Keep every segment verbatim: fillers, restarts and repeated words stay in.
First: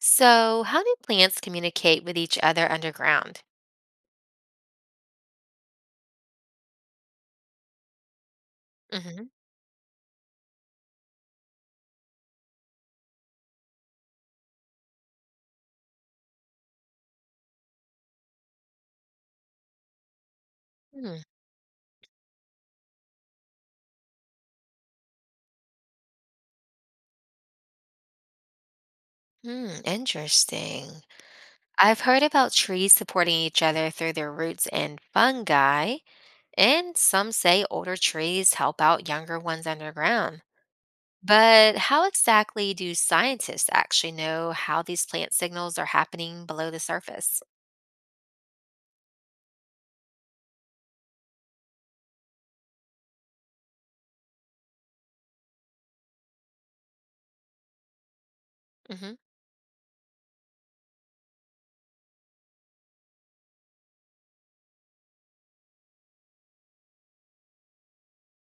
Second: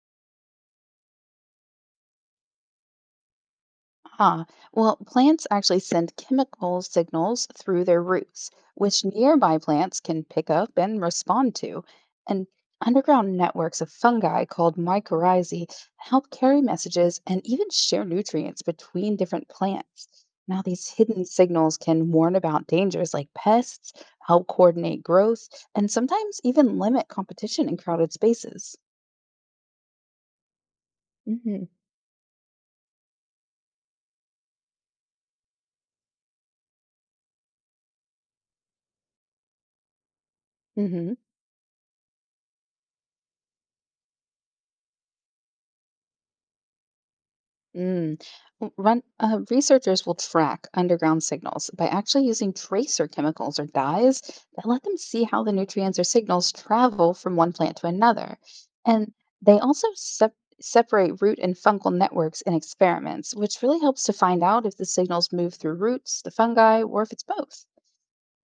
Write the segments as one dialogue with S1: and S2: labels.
S1: So, how do plants communicate with each other underground?
S2: Ah, well, plants actually send chemical signals through their roots, which
S1: Hmm.
S2: nearby plants can pick up and respond to. And underground networks of fungi called mycorrhizae help carry messages and even share nutrients between different plants. Now, these hidden signals can warn about dangers like pests, help coordinate growth, and sometimes even limit competition in crowded spaces.
S1: Hmm, interesting.
S2: hmm
S1: I've heard about trees supporting each other through their roots and fungi, and some say older trees help out younger ones underground.
S2: hmm
S1: But how exactly do scientists actually know how these plant signals are happening below the surface?
S2: Mm. W- Run, uh, researchers will track underground signals by actually using tracer chemicals or dyes that let them see how the nutrients or signals travel from one plant to another. And
S1: Hmm.
S2: they also sep- separate root and fungal networks in experiments, which really helps to find out if the signals move through roots, the fungi, or if it's both.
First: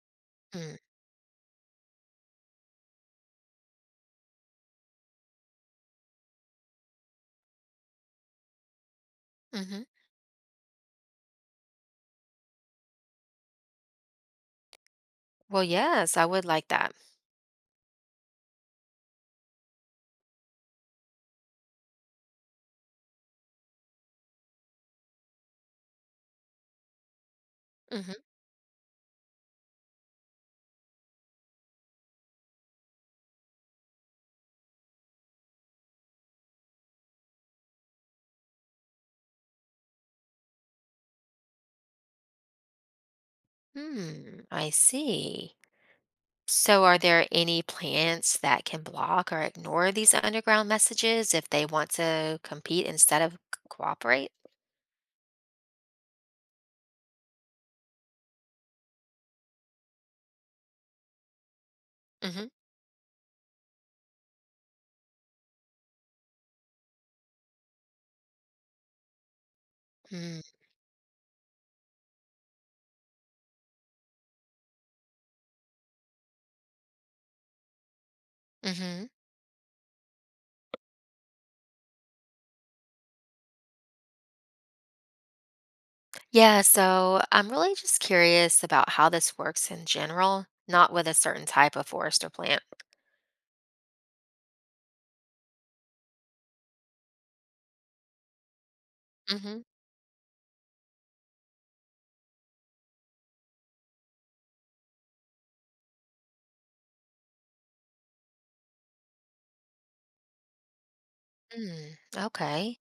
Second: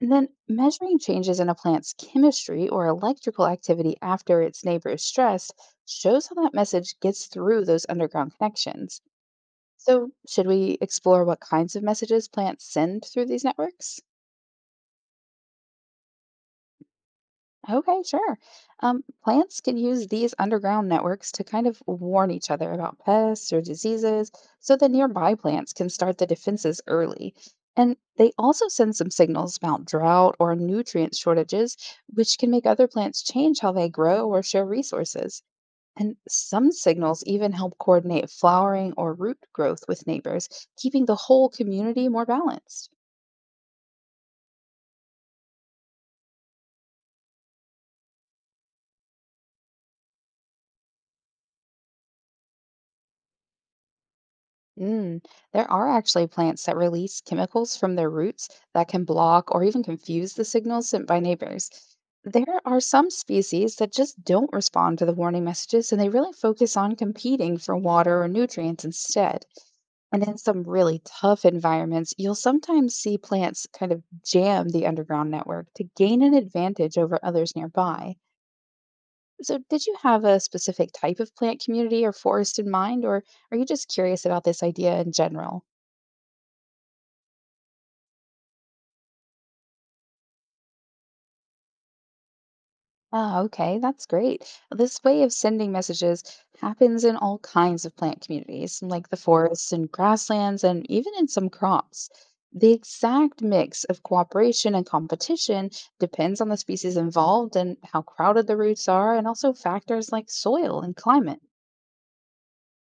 S2: And then measuring changes in a plant's chemistry or electrical activity after its neighbor is stressed shows how that message gets through those underground connections.
S1: Mm-hmm.
S2: So, should we explore what kinds of messages plants send through these networks?
S1: Well, yes, I would like that.
S2: Okay, sure. Um, plants can use these underground networks to kind of warn each other about pests or diseases so the nearby plants can start the defenses early. And
S1: Hmm.
S2: they also send some signals about drought or nutrient shortages, which can make other plants change how they grow or share resources. And some signals even help coordinate flowering or root growth with neighbors, keeping the whole community more balanced.
S1: Hmm, I see. So, are there any plants that can block or ignore these underground messages if they want to compete instead of c- cooperate?
S2: Mm, there are actually plants that release chemicals from their roots that can block or even confuse the signals sent by neighbors.
S1: Hmm.
S2: There are some species that just don't respond to the warning messages and they really focus on competing for water or nutrients instead. And in
S1: Mm,
S2: some really tough environments, you'll sometimes see plants kind of jam the underground network to gain an advantage over others nearby.
S1: mhm.
S2: So, did you have a specific type of plant community or forest in mind, or are you just curious about this idea in general?
S1: Yeah, so I'm really just curious about how this works in general, not with a certain type of forest or plant.
S2: Ah, okay, that's great. This way of sending messages happens in all kinds of plant communities, like the
S1: Hmm.
S2: forests and grasslands, and even in some crops. The exact mix of cooperation and competition depends on the species involved and how crowded the roots are, and also factors like soil and climate.
S1: Mm, okay.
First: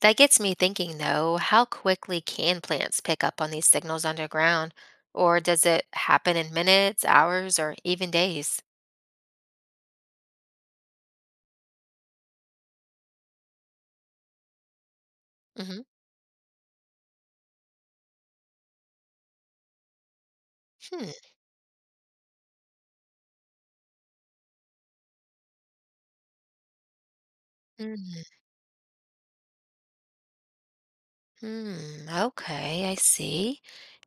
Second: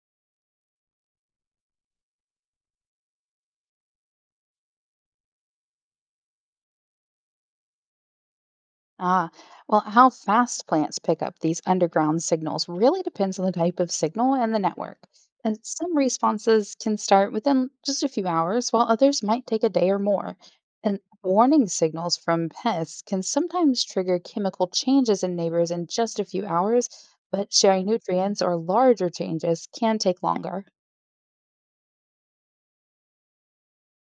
S1: That gets me thinking, though, how quickly can plants pick up on these signals underground? Or does it happen in minutes, hours, or even days?
S2: Ah, well, how fast plants pick up these underground signals really depends on the type of signal and the network. And
S1: Hmm.
S2: some responses can start within just a few hours, while others might take a day or more. And warning signals from pests can sometimes trigger chemical changes in neighbors in just a few hours, but sharing
S1: Hmm.
S2: nutrients or larger changes can take longer.
S1: Hmm, okay, I see.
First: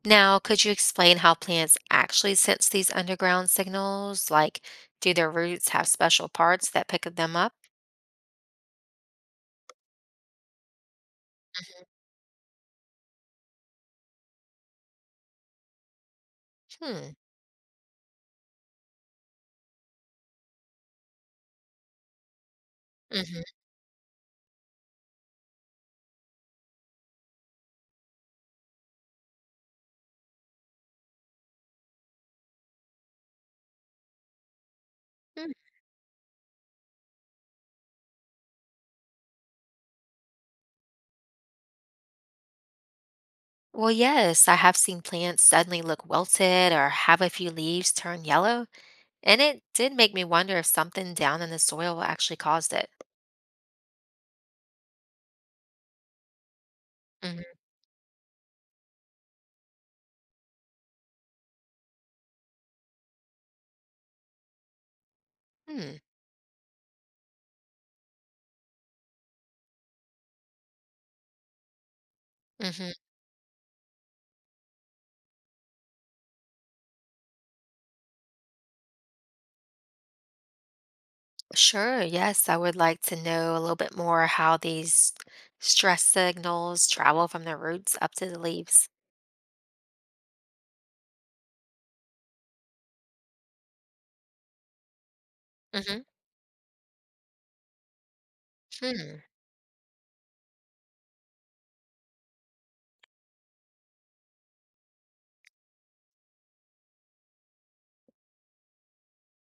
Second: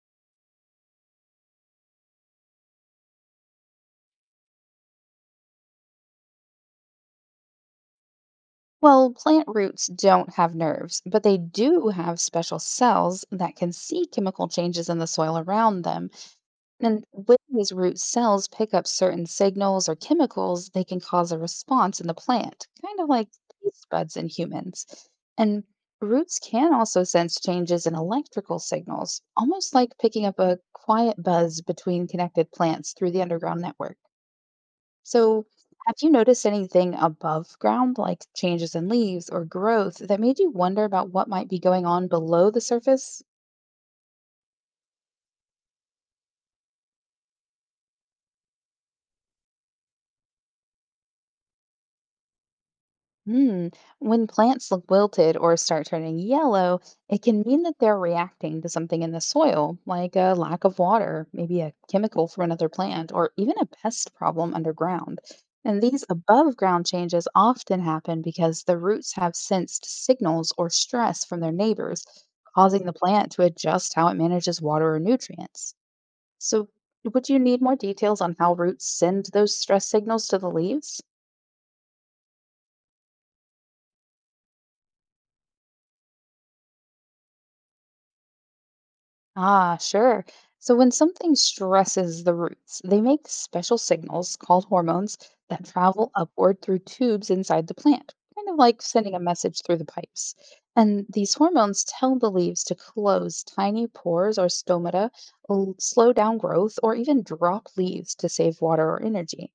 S1: Now, could you explain how plants actually sense these underground signals? Like, do their roots have special parts that pick them up?
S2: Well, plant roots don't have nerves, but they do have special cells that can see chemical changes in the soil around them. And
S1: Hmm.
S2: when these root cells pick up certain signals or chemicals, they can cause a response in the plant, kind of like
S1: Mm-hmm.
S2: taste buds in humans. And roots can also sense changes in electrical signals, almost like picking up a quiet buzz between connected plants through the underground network. So, have you noticed anything above ground, like changes in leaves or growth, that made you wonder about what might be going on below the surface?
S1: Well, yes, I have seen plants suddenly look wilted or have a few leaves turn yellow, and it did make me wonder if something down in the soil actually caused it.
S2: Mm. When plants look wilted or start turning yellow, it can
S1: Mm-hmm.
S2: mean that they're reacting to something in the soil, like a lack of water, maybe a chemical from another plant, or even a pest problem underground. And
S1: Hmm.
S2: these above ground changes often happen because the roots have sensed signals or stress from their neighbors, causing
S1: Mm-hmm.
S2: the plant to adjust how it manages water or nutrients. So, would you need more details on how roots send those stress signals to the leaves?
S1: Sure, yes, I would like to know a little bit more how these stress signals travel from the roots up to the leaves.
S2: Ah, sure. So when something stresses the roots, they make special signals called hormones that
S1: Hmm.
S2: travel upward through tubes inside the plant, kind of like sending
S1: Hmm.
S2: a message through the pipes. And these hormones tell the leaves to close tiny pores or stomata, l- slow down growth, or even drop leaves to save water or energy.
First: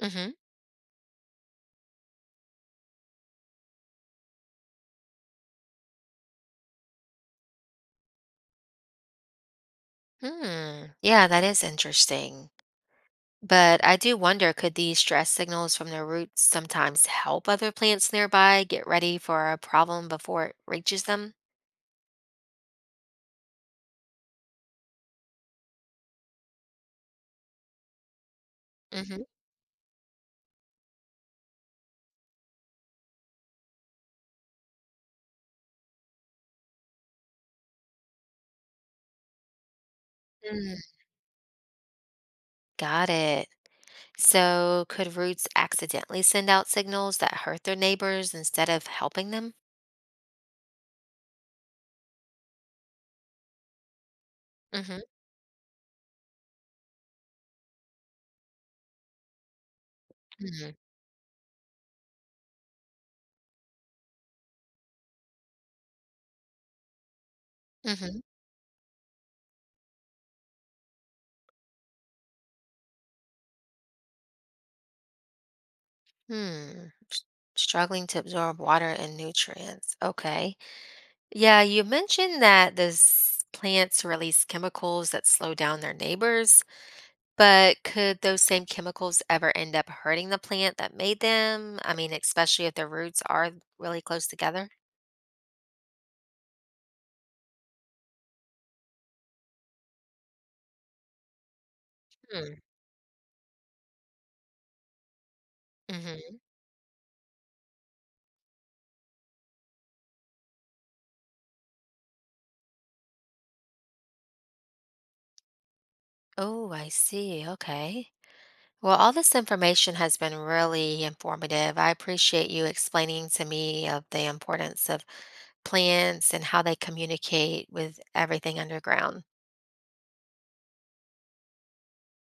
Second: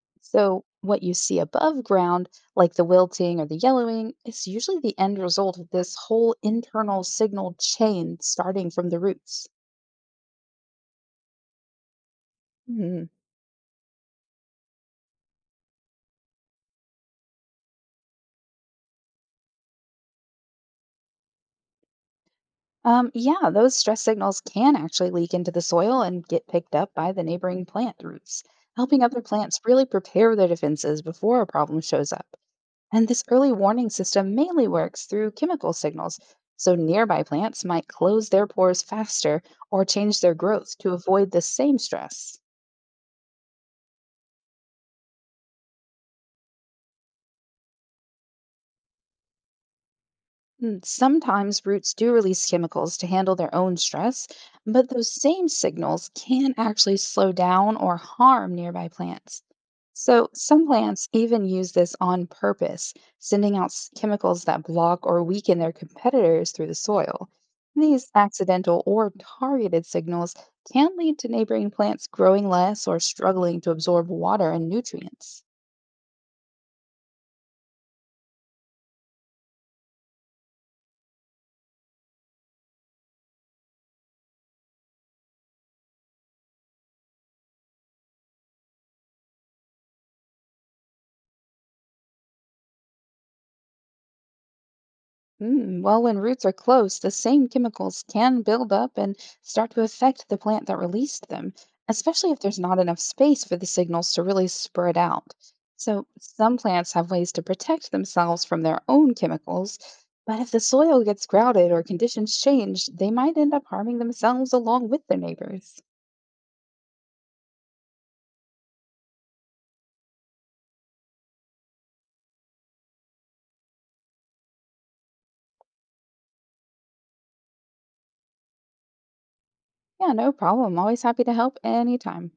S1: Hmm.
S2: So what you see above ground, like the wilting or the yellowing, is usually the end result of this whole internal signal chain starting from the roots.
S1: Hmm. Yeah, that is interesting.
S2: Mhm.
S1: But I do wonder, could these stress signals from the roots sometimes help other plants nearby get ready for a problem before it reaches them?
S2: Um, yeah, those stress signals can actually leak into the soil and get picked up by the neighboring plant roots, helping other
S1: Hmm.
S2: plants really prepare their defenses before a problem shows up. And this early warning system mainly works through chemical signals, so nearby plants might close their pores faster or change their growth
S1: Mm,
S2: to avoid the same stress.
S1: got it. So could roots accidentally send out signals that hurt their neighbors instead of helping them?
S2: Mm, sometimes roots do release chemicals to handle their own stress, but
S1: Mm-hmm.
S2: those same signals can actually slow down or harm nearby plants. So, some
S1: Mm-hmm.
S2: plants even use this on purpose, sending out s- chemicals that block or weaken their competitors through the soil. These accidental or targeted signals can lead to neighboring plants growing less or struggling to absorb water and nutrients.
S1: Mm-hmm. Struggling to absorb water and nutrients. Okay. Yeah, you mentioned that those plants release chemicals that slow down their neighbors, but could those same chemicals ever end up hurting the plant that made them? I mean, especially if their roots are really close together?
S2: Mm, well, when roots are close, the same chemicals can build up and start to affect the plant that released them, especially if
S1: Hmm.
S2: there's not enough space for the signals to really spread out. So,
S1: Hmm.
S2: some plants have ways to protect themselves from their own chemicals, but if the soil gets crowded or conditions change, they might end up harming themselves along with their neighbors.
S1: Oh, I see. Okay. Well, all this information has been really informative. I appreciate you explaining to me of the importance of plants and how they communicate with everything underground.
S2: Yeah, no problem. Always happy to help anytime.